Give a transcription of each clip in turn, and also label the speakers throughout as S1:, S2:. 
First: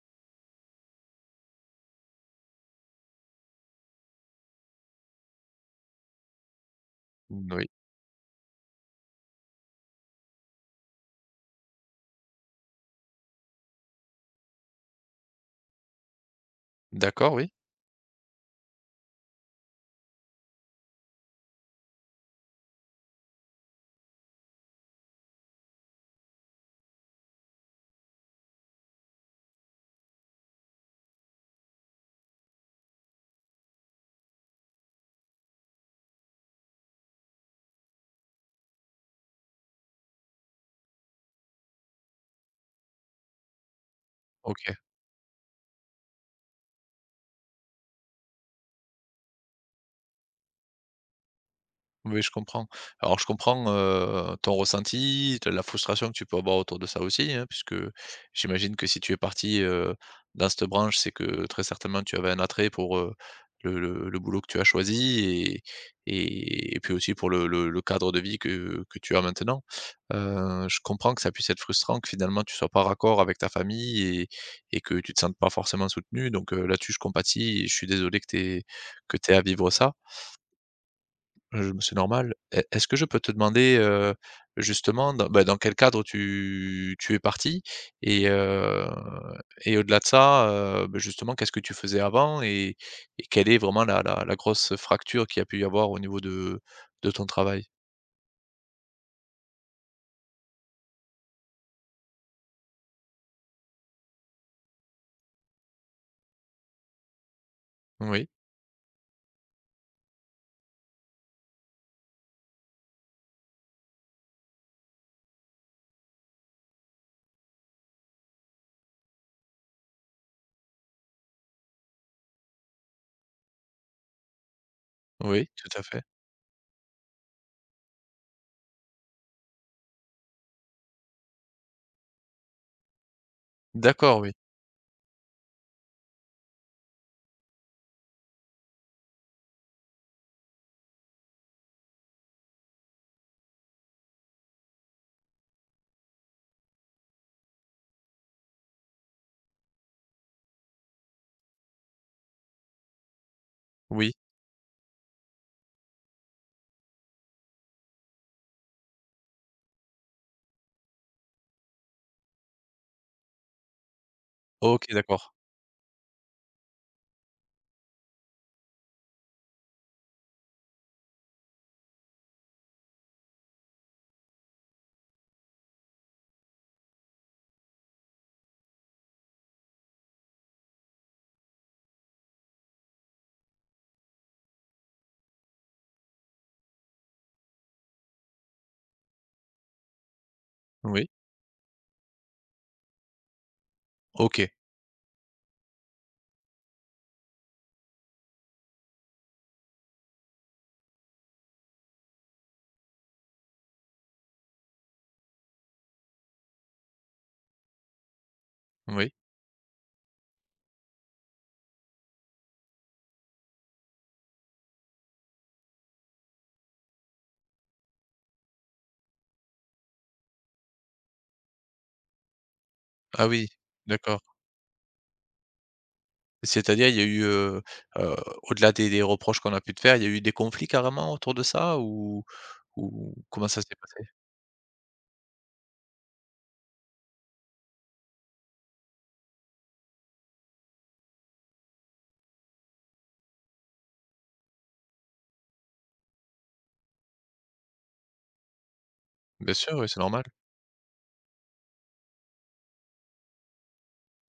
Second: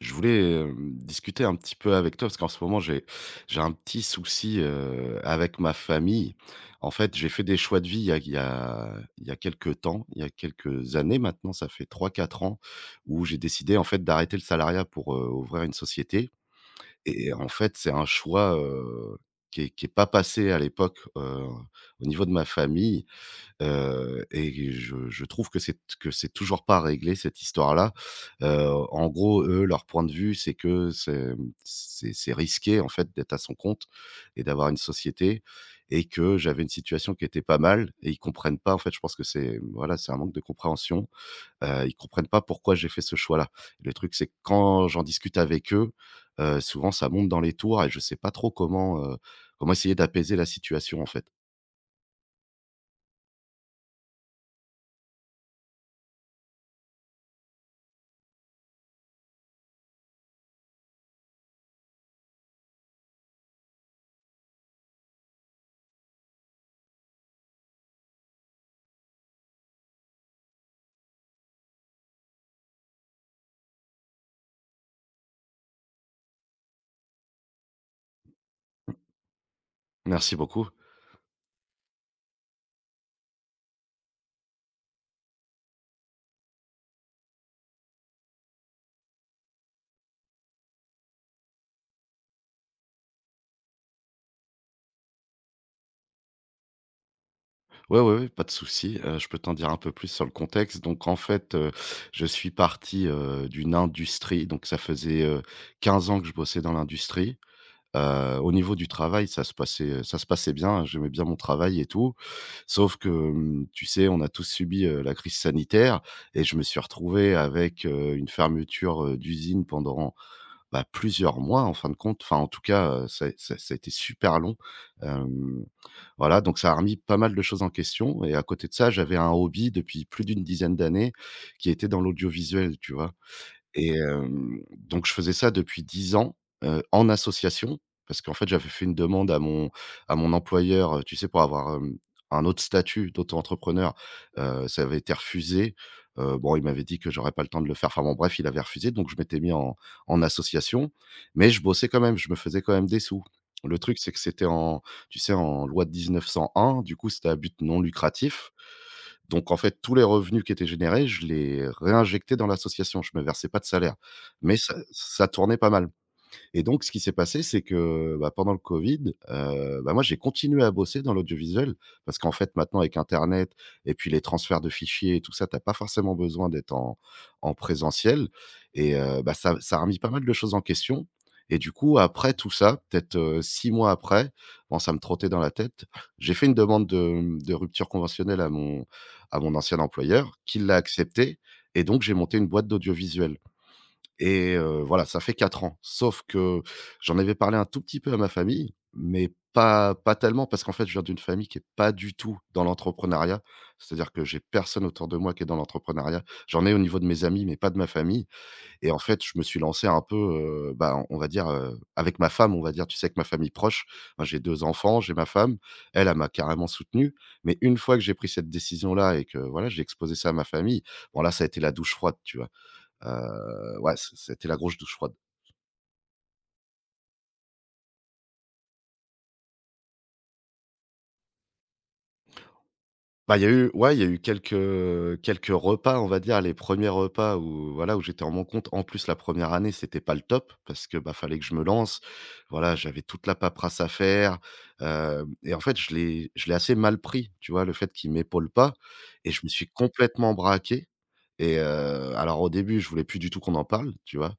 S1: Je voulais, discuter un petit peu avec toi parce qu'en ce moment j'ai un petit souci, avec ma famille. En fait, j'ai fait des
S2: Oui.
S1: choix de vie il y a il y a il y a quelque temps, il y a quelques années maintenant, ça fait trois quatre ans où j'ai décidé en fait d'arrêter le salariat pour, ouvrir une société et
S2: D'accord,
S1: en
S2: oui.
S1: fait, c'est un choix, qui est pas passé à l'époque, au niveau de ma famille. Et je trouve que c'est toujours pas réglé cette histoire-là. En gros, eux, leur point de vue, c'est que c'est risqué, en fait, d'être à son compte et d'avoir une société et que j'avais une situation qui était pas mal et ils comprennent pas, en fait, je pense que c'est, voilà, c'est un manque de compréhension. Ils comprennent pas pourquoi j'ai fait ce choix-là. Le truc, c'est que
S2: OK.
S1: quand j'en discute avec eux, souvent ça monte dans les tours et je sais pas trop comment essayer d'apaiser la situation, en fait.
S2: Oui, je comprends. Alors je comprends, ton ressenti, t la frustration que tu peux avoir autour de ça aussi, hein, puisque j'imagine que si tu es parti, dans cette branche, c'est que très certainement tu avais un attrait pour, le boulot que tu as choisi et puis aussi pour le cadre de vie que tu as maintenant. Je comprends que ça puisse être frustrant, que finalement tu sois pas raccord avec ta famille et que tu te sentes pas forcément soutenu donc, là-dessus je compatis et je suis désolé que tu aies à vivre ça.
S1: Merci beaucoup.
S2: C'est normal. Est-ce que je peux te demander, justement dans quel cadre tu es parti? Et heu et au-delà de ça, justement, qu'est-ce que tu faisais avant? Et quelle est vraiment la grosse fracture qu'il y a pu y avoir au niveau de ton travail?
S1: Ouais, ouais, ouais, pas de souci, je peux t'en dire un peu plus sur le contexte. Donc en fait, je suis parti, d'une industrie, donc ça faisait, 15 ans que je bossais dans l'industrie.
S2: Oui,
S1: Au niveau du travail, ça se passait bien, j'aimais bien mon travail et tout. Sauf que, tu sais, on a tous subi, la crise sanitaire et je me suis retrouvé avec, une fermeture, d'usine pendant, bah, plusieurs mois en fin de compte. Enfin, en tout cas, ça a été super long.
S2: oui,
S1: Hem,
S2: tout à fait.
S1: voilà, donc ça a remis pas mal de choses en question et à côté de ça, j'avais un hobby depuis plus d'une dizaine d'années qui était dans l'audiovisuel, tu vois? Et
S2: D'accord, oui.
S1: donc je faisais ça depuis 10 ans, en association parce qu'en fait, j'avais fait une demande à mon employeur, tu sais, pour avoir, un autre statut d'auto-entrepreneur, ça avait été refusé. Bon, il m'avait dit que j'aurais pas le temps de le faire. Enfin bon, bref, il avait refusé, donc je m'étais mis en association, mais je bossais quand même, je me faisais quand même des sous. Le truc,
S2: Oui.
S1: c'est que c'était en loi de 1901, du coup, c'était à but non lucratif donc en fait, tous les revenus qui étaient générés, je les réinjectais dans l'association. Je me versais pas de salaire, mais ça
S2: OK,
S1: ça
S2: d'accord.
S1: tournait pas mal. Et donc ce qui s'est passé, c'est que, bah, pendant le Covid, bah, moi j'ai continué à bosser dans l'audiovisuel parce qu'en fait maintenant avec internet et puis les transferts de fichiers et tout ça, tu as pas forcément besoin d'être en présentiel et bah, ça a remis pas mal de choses en question et du coup après tout ça, peut-être, 6 mois après, bon ça me trottait dans la tête, j'ai fait une demande de rupture conventionnelle à mon ancien employeur qui l'a
S2: Oui.
S1: acceptée et donc j'ai monté une boîte d'audiovisuel.
S2: OK.
S1: Et voilà, ça fait 4 ans. Sauf que j'en avais parlé un tout petit peu à ma famille, mais pas tellement parce qu'en fait, je viens d'une famille qui est pas du tout dans l'entrepreneuriat. C'est-à-dire que j'ai personne autour de moi qui est dans l'entrepreneuriat. J'en ai au niveau de mes amis, mais pas de ma famille et en
S2: Oui.
S1: fait, je me suis lancé un peu, bah, on va dire, avec ma femme, on va dire, tu sais, avec ma famille proche. Moi, j'ai 2 enfants, j'ai ma femme. Elle, elle m'a carrément soutenu, mais une fois que j'ai pris cette décision-là et que voilà, j'ai exposé ça à ma famille, bon là, ça a été la douche froide, tu vois?
S2: Ah oui,
S1: Ouais, c
S2: d'accord.
S1: c'était la grosse douche froide.
S2: C'est-à-dire, il y a eu, heu, au-delà des reproches qu'on a pu te faire, il y a eu des conflits carrément autour de ça? Ou
S1: Bah, il y
S2: comment
S1: a
S2: ça
S1: eu
S2: s'est
S1: ouais, il y a
S2: passé?
S1: eu quelques repas, on va dire, les premiers repas où, voilà, où j'étais en mon compte. En plus, la première année, c'était pas le top parce que, bah, fallait que je me lance. Voilà, j'avais toute la paperasse à faire, hem et en fait, je l'ai assez mal pris, tu vois? Le fait qu'il m'épaule pas et je me
S2: Bien
S1: suis
S2: sûr, oui, c'est normal.
S1: complètement braqué et alors, au début, je voulais plus du tout qu'on en parle, tu vois?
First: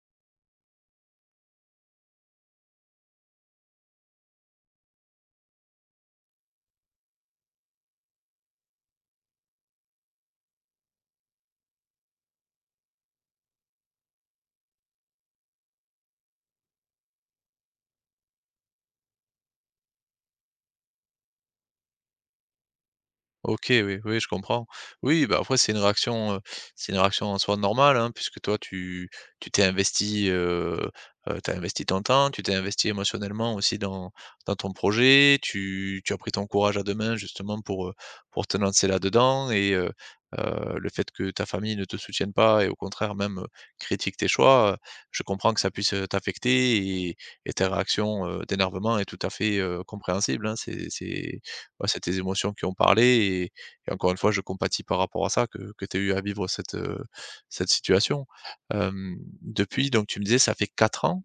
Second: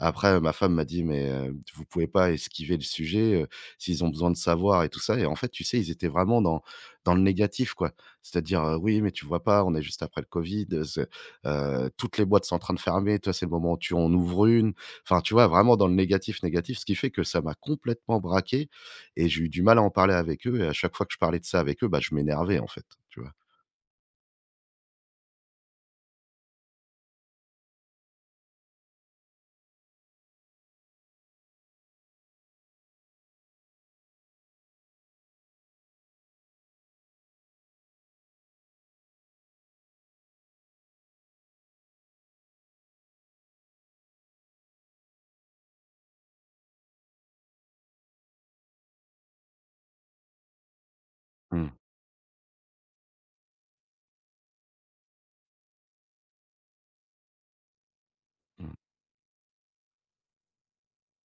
S1: Après, ma femme m'a dit: «Mais, vous pouvez pas esquiver le sujet, s'ils ont besoin de savoir et tout ça» et en fait, tu sais, ils étaient vraiment dans le négatif, quoi. C'est-à-dire: «Oui, mais tu vois pas, on est juste après le Covid, ce toutes les boîtes sont en train de fermer, toi, c'est le moment où tu en ouvres une». Enfin, tu vois, vraiment dans le négatif, négatif, ce qui fait que ça m'a complètement braqué et j'ai eu du mal à en parler avec eux et à chaque fois que je parlais de ça avec eux, bah, je m'énervais, en fait, tu vois?
S2: OK, oui, oui, je comprends. Oui, bah, après c'est une réaction en soi normale, hein, puisque toi tu t'es investi, tu investi ton temps, tu t'es investi émotionnellement aussi dans dans ton projet, tu as pris ton courage à 2 mains justement pour te lancer là-dedans et le fait que ta famille ne te soutienne pas et au contraire même, critique tes choix, je comprends que ça puisse, t'affecter et ta réaction, d'énervement est tout à fait, compréhensible, hein. C'est
S1: Mmh mh.
S2: bah, c'est tes émotions qui ont parlé et encore une fois, je compatis par rapport à ça que tu aies eu à vivre cette, cette situation. Depuis donc tu me disais ça fait 4 ans,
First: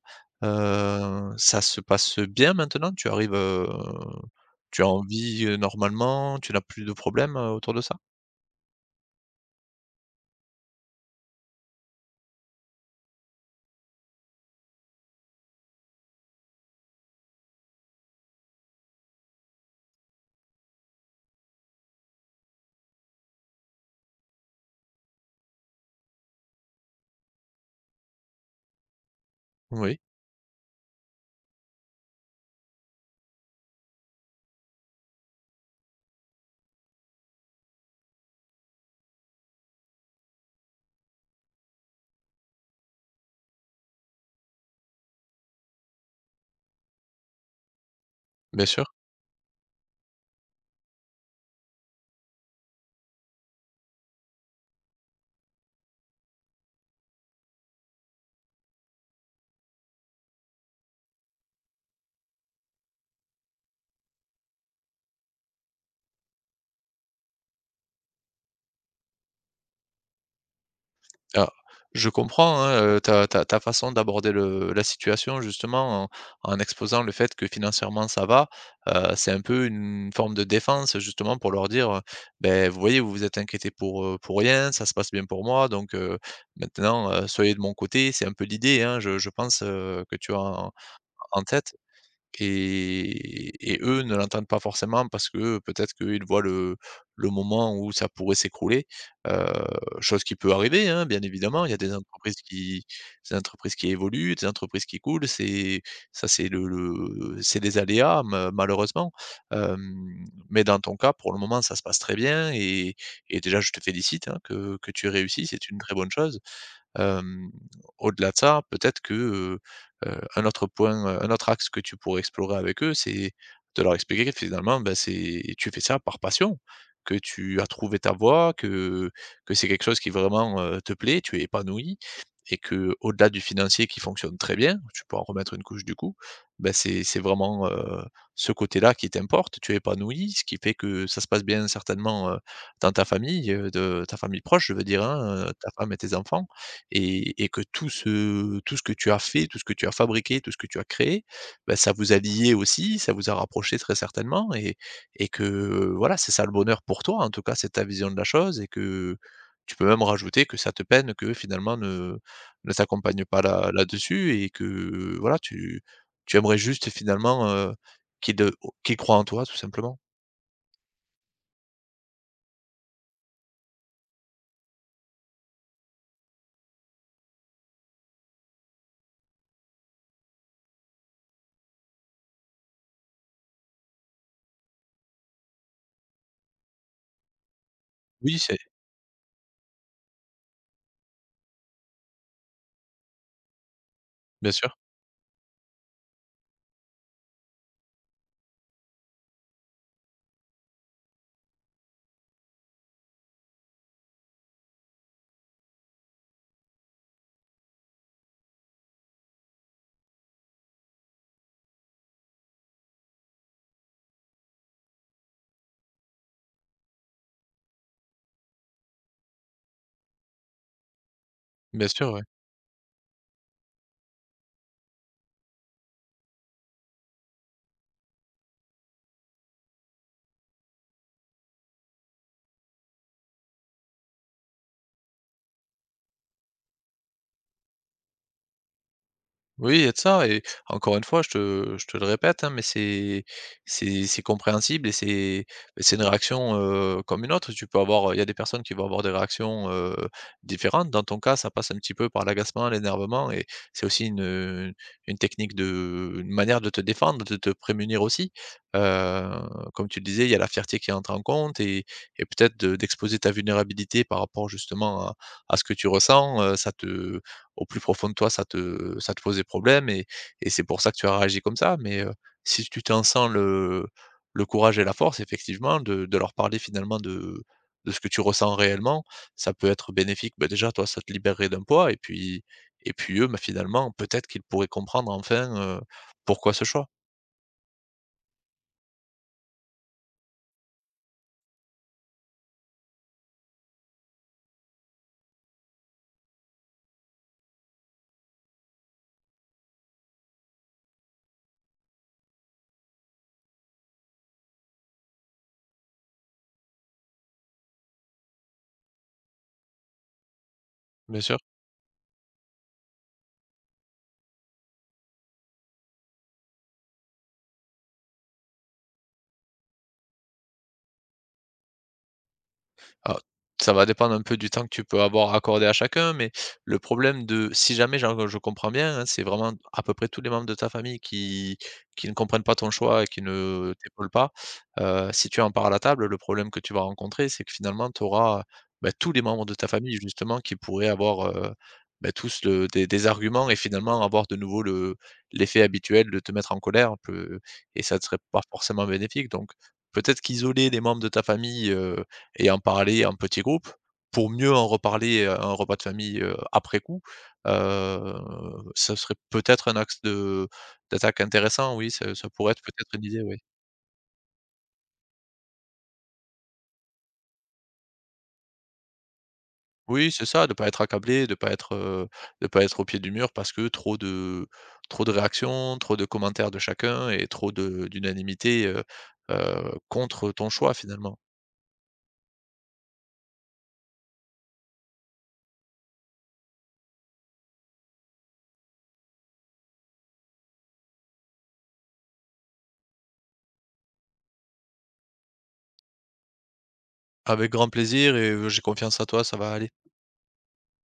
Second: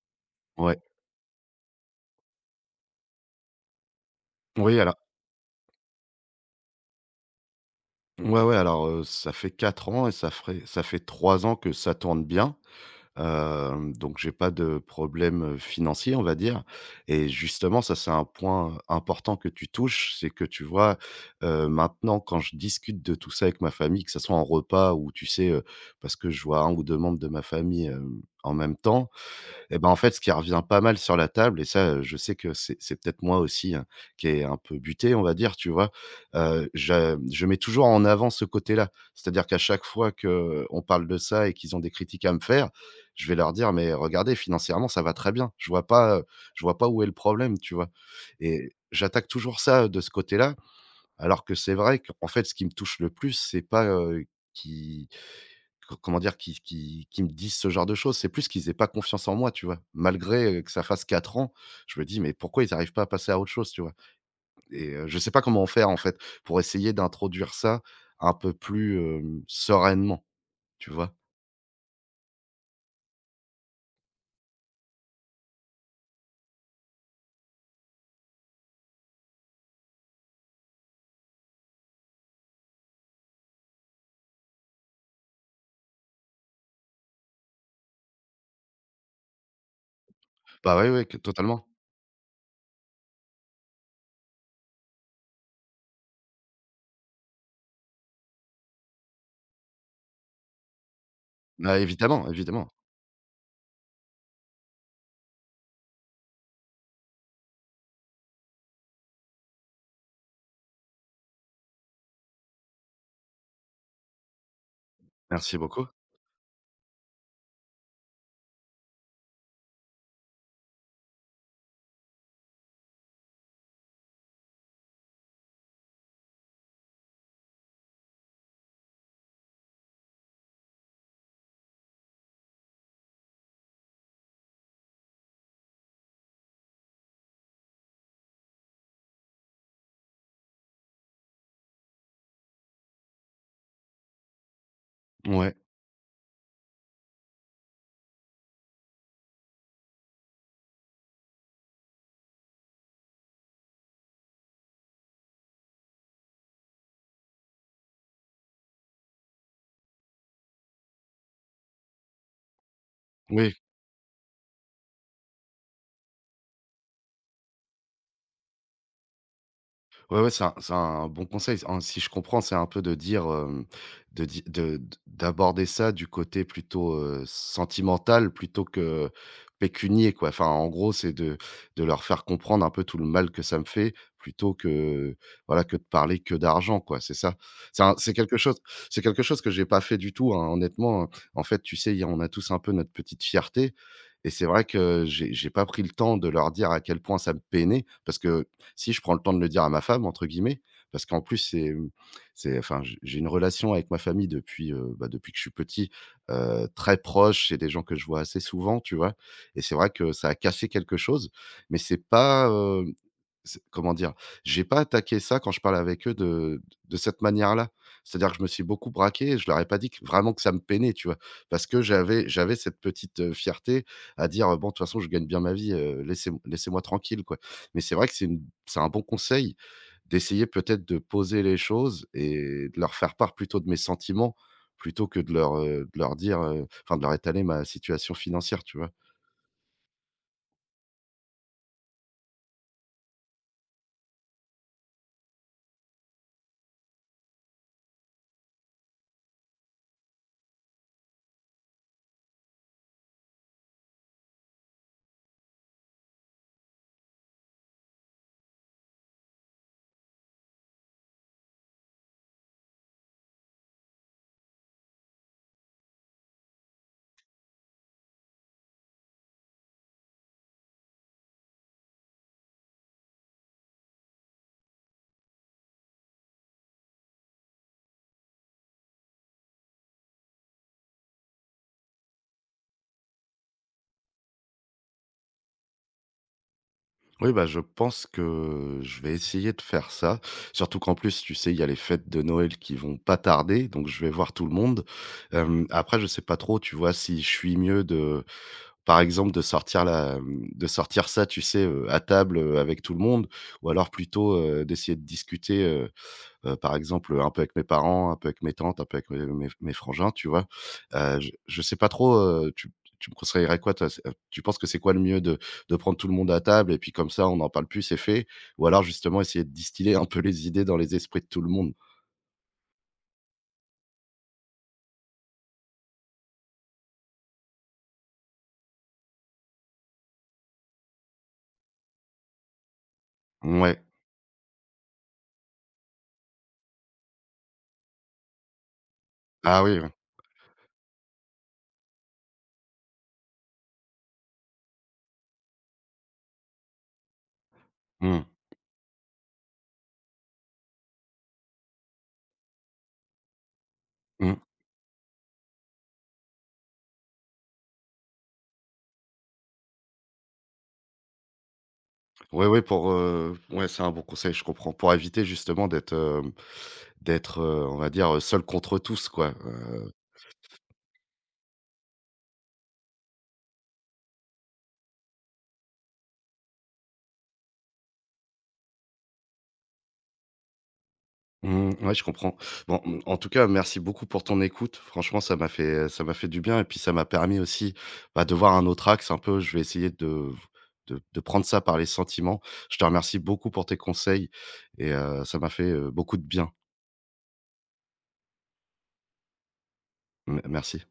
S1: Ouais.
S2: ça se passe bien maintenant? Tu arrives,
S1: Oui,
S2: tu as
S1: alors.
S2: envie vis, normalement? Tu n'as plus de problèmes, autour de ça?
S1: Ouais, ouais, alors, ça fait 4 ans et ça fait 3 ans que ça tourne bien. Donc j'ai pas de problème, financier, on va dire et justement, ça, c'est un point important que tu touches. C'est que tu vois, maintenant quand je discute de tout ça avec ma famille, que ça soit en repas ou tu sais, parce que je vois un ou 2 membres de ma famille, en même temps, et
S2: Mmh.
S1: ben, en
S2: Oui,
S1: fait, ce qui revient pas mal sur la table et ça, je sais que c'est peut-être moi aussi, hein, qui est un peu buté, on va dire, tu vois? Je mets toujours en avant ce côté-là. C'est-à-dire qu'à chaque fois qu'on parle de ça et qu'ils ont des critiques à me faire, je vais leur dire: «Mais regardez, financièrement, ça va très bien. Je vois pas où est le problème», tu vois?
S2: bien
S1: Et
S2: sûr.
S1: j'attaque toujours ça, de ce côté-là, alors que c'est vrai qu'en fait, ce qui me touche le plus, c'est pas, qui Co comment dire? Qui me disent ce genre de choses. C'est plus qu'ils aient pas confiance en moi, tu vois? Malgré, que ça fasse 4 ans, je me dis: «Mais pourquoi ils n'arrivent pas à passer à autre chose?» tu vois? Et je sais pas comment faire, en fait, pour essayer d'introduire ça un peu plus, sereinement, tu vois?
S2: Ah, je comprends, hein, ta façon d'aborder le la situation justement en en exposant le fait que financièrement ça va, c'est un peu une forme de défense justement pour leur dire, «Beh, vous voyez, vous vous êtes inquiétés pour rien, ça se passe bien pour moi donc maintenant, soyez de mon côté». C'est un peu l'idée, hein, je pense, que tu as en
S1: Bah, oui oui
S2: en
S1: totalement.
S2: tête. Et eux ne l'entendent pas forcément parce que peut-être qu'ils voient le moment où ça pourrait s'écrouler, heu, chose qui peut arriver, hein, bien évidemment. Il y a
S1: Bah, évidemment, évidemment.
S2: des entreprises qui évoluent, des entreprises qui coulent, c'est le c'est des aléas ma malheureusement, mais dans ton cas, pour le moment, ça se passe très bien et déjà je te félicite, hein, que tu réussis.
S1: Merci
S2: C'est une
S1: beaucoup.
S2: très bonne chose. Hem, Au-delà de ça, peut-être que, un autre point, un autre axe que tu pourrais explorer avec eux, c'est de leur expliquer que finalement, ben, c'est tu fais ça par passion, que tu as trouvé ta voie, que c'est quelque chose qui vraiment, te plaît, tu es épanoui et que au delà du financier qui fonctionne très bien, tu peux en remettre une couche du coup, ben, c'est vraiment, ce côté-là qui t'importe. Tu es épanoui, ce qui fait que ça se passe bien certainement, dans ta famille, de ta famille proche, je veux dire, hein,
S1: Ouais.
S2: ta femme et tes enfants et que tout ce que tu as fait, tout ce que tu as fabriqué, tout ce que tu as créé, bah, ça vous a lié aussi, ça vous a rapproché très certainement et que, voilà, c'est ça le bonheur pour toi, en tout cas, c'est ta vision de la chose et que tu peux même rajouter que ça te peine que finalement ne t'accompagnent pas
S1: Oui.
S2: là là-dessus et que, voilà, tu tu aimerais juste finalement, qu'ils, o qu'ils en toi tout simplement.
S1: Ouais, ouais, c'est un bon conseil. En si je comprends, c'est un peu de dire, de di de d d'aborder ça du côté plutôt, sentimental plutôt que pécunier, quoi. Enfin, en gros, c'est de leur faire comprendre un peu tout le mal que ça me fait plutôt que, voilà, que de parler que d'argent, quoi, c'est ça? C'est un c'est quelque
S2: Oui,
S1: chose
S2: c'est
S1: c'est quelque chose que j'ai pas fait du tout, hein, honnêtement. En fait, tu sais, on a tous un peu notre petite fierté et c'est
S2: bien
S1: vrai
S2: sûr,
S1: que j'ai pas pris le temps de leur dire à quel point ça me peinait parce que si je prends le temps de le dire à ma femme, entre guillemets, parce qu'en plus, c'est enfin, j'ai une relation avec ma famille depuis, bah, depuis que je suis petit, très proche. C'est des gens que je vois assez souvent, tu vois? Et c'est vrai que ça a cassé quelque chose, mais c'est comment dire? J'ai pas attaqué ça quand je parle avec eux de cette manière-là. C'est-à-dire que je me suis beaucoup braqué et je leur ai pas dit que vraiment que ça me peinait, tu vois? Parce que
S2: bien sûr, ouais.
S1: j'avais cette petite, fierté à dire: «Bon, de toute façon, je gagne bien ma vie, laissez-moi tranquille, quoi». Mais c'est vrai que c'est un bon conseil d'essayer peut-être de poser les choses et de leur faire part plutôt de mes sentiments, plutôt que de leur dire, enfin de leur étaler ma situation financière, tu vois?
S2: Oui, il y a de ça et encore une fois, je te le répète, hein, mais c'est compréhensible et c'est une réaction, comme une autre. Tu peux avoir il y a des personnes qui vont avoir des réactions, différentes. Dans ton cas, ça passe un petit peu par l'agacement, l'énervement et c'est aussi une technique de une manière de te défendre, de te prémunir aussi. Heu, Comme tu le disais, il y a la fierté qui entre en compte et peut-être de d'exposer ta vulnérabilité par rapport justement à ce que tu ressens, ça te au plus profond de toi, ça te pose des problèmes et c'est pour ça que tu as réagi comme ça. Mais, si tu t'en sens le courage et la force, effectivement, de leur parler finalement de ce que tu ressens réellement, ça peut être bénéfique. Bah, déjà, toi, ça te libérerait d'un poids et puis eux, bah, finalement, peut-être qu'ils pourraient comprendre enfin, pourquoi ce choix.
S1: Oui, bah, je pense que je vais essayer de faire ça. Surtout qu'en plus, tu sais, il y a les fêtes de Noël qui vont pas tarder, donc je vais voir tout le monde. Après, je sais pas trop, tu vois, si je suis mieux de par exemple, de sortir ça, tu sais, à table, avec tout le monde ou alors plutôt, d'essayer de discuter, par exemple, un peu avec mes parents, un peu avec mes tantes, un peu avec mes frangins, tu vois? Heu,
S2: Bien
S1: je
S2: sûr.
S1: je sais pas trop, tu me conseillerais quoi toi? C'est, tu penses que c'est quoi le mieux de prendre tout le monde à table et puis comme ça on n'en parle plus, c'est fait? Ou alors justement essayer de distiller un peu les idées dans les esprits de tout le monde?
S2: Ah, ça va dépendre un peu du temps que tu peux avoir accordé à chacun, mais le problème de si jamais j'en je comprends bien, hein, c'est vraiment à peu près tous les membres de ta famille qui ne comprennent pas ton choix et qui ne
S1: Ouais.
S2: t'épaulent pas. Si tu en parles à la table, le problème que tu vas rencontrer, c'est que finalement tu auras, bah, tous les membres de
S1: Ah
S2: ta
S1: oui, ouais.
S2: famille justement qui pourraient avoir, bah, tous le des arguments et finalement avoir de nouveau le l'effet habituel de te mettre en colère, peu et ça ne serait
S1: Mmh.
S2: pas forcément bénéfique donc peut-être qu'isoler les membres de ta famille, euh, et en parler en petit groupe pour
S1: Mmh.
S2: mieux en reparler à un repas de famille, après coup, heu, ça serait peut-être un axe de d'attaque intéressant, oui, ça
S1: Oui,
S2: pourrait
S1: oui
S2: être
S1: pour,
S2: peut-être une idée, oui.
S1: ouais, c'est un bon conseil, je comprends. Pour éviter justement d'être, on va dire, seul contre tous quoi, heu
S2: Oui, c'est ça, de pas être accablé, de pas être au pied du mur parce que trop de réactions, trop de commentaires de chacun et trop de d'unanimité, contre ton choix, finalement.
S1: Mmh, ouais, je comprends. Bon, en tout cas, merci beaucoup pour ton écoute. Franchement, ça m'a fait du bien et puis ça m'a permis aussi, bah, de voir un autre axe un peu. Je vais essayer de prendre ça par les sentiments. Je te remercie beaucoup pour tes conseils et ça m'a fait, beaucoup de bien.
S2: Avec grand plaisir et j'ai confiance en toi, ça va aller.
S1: Me merci.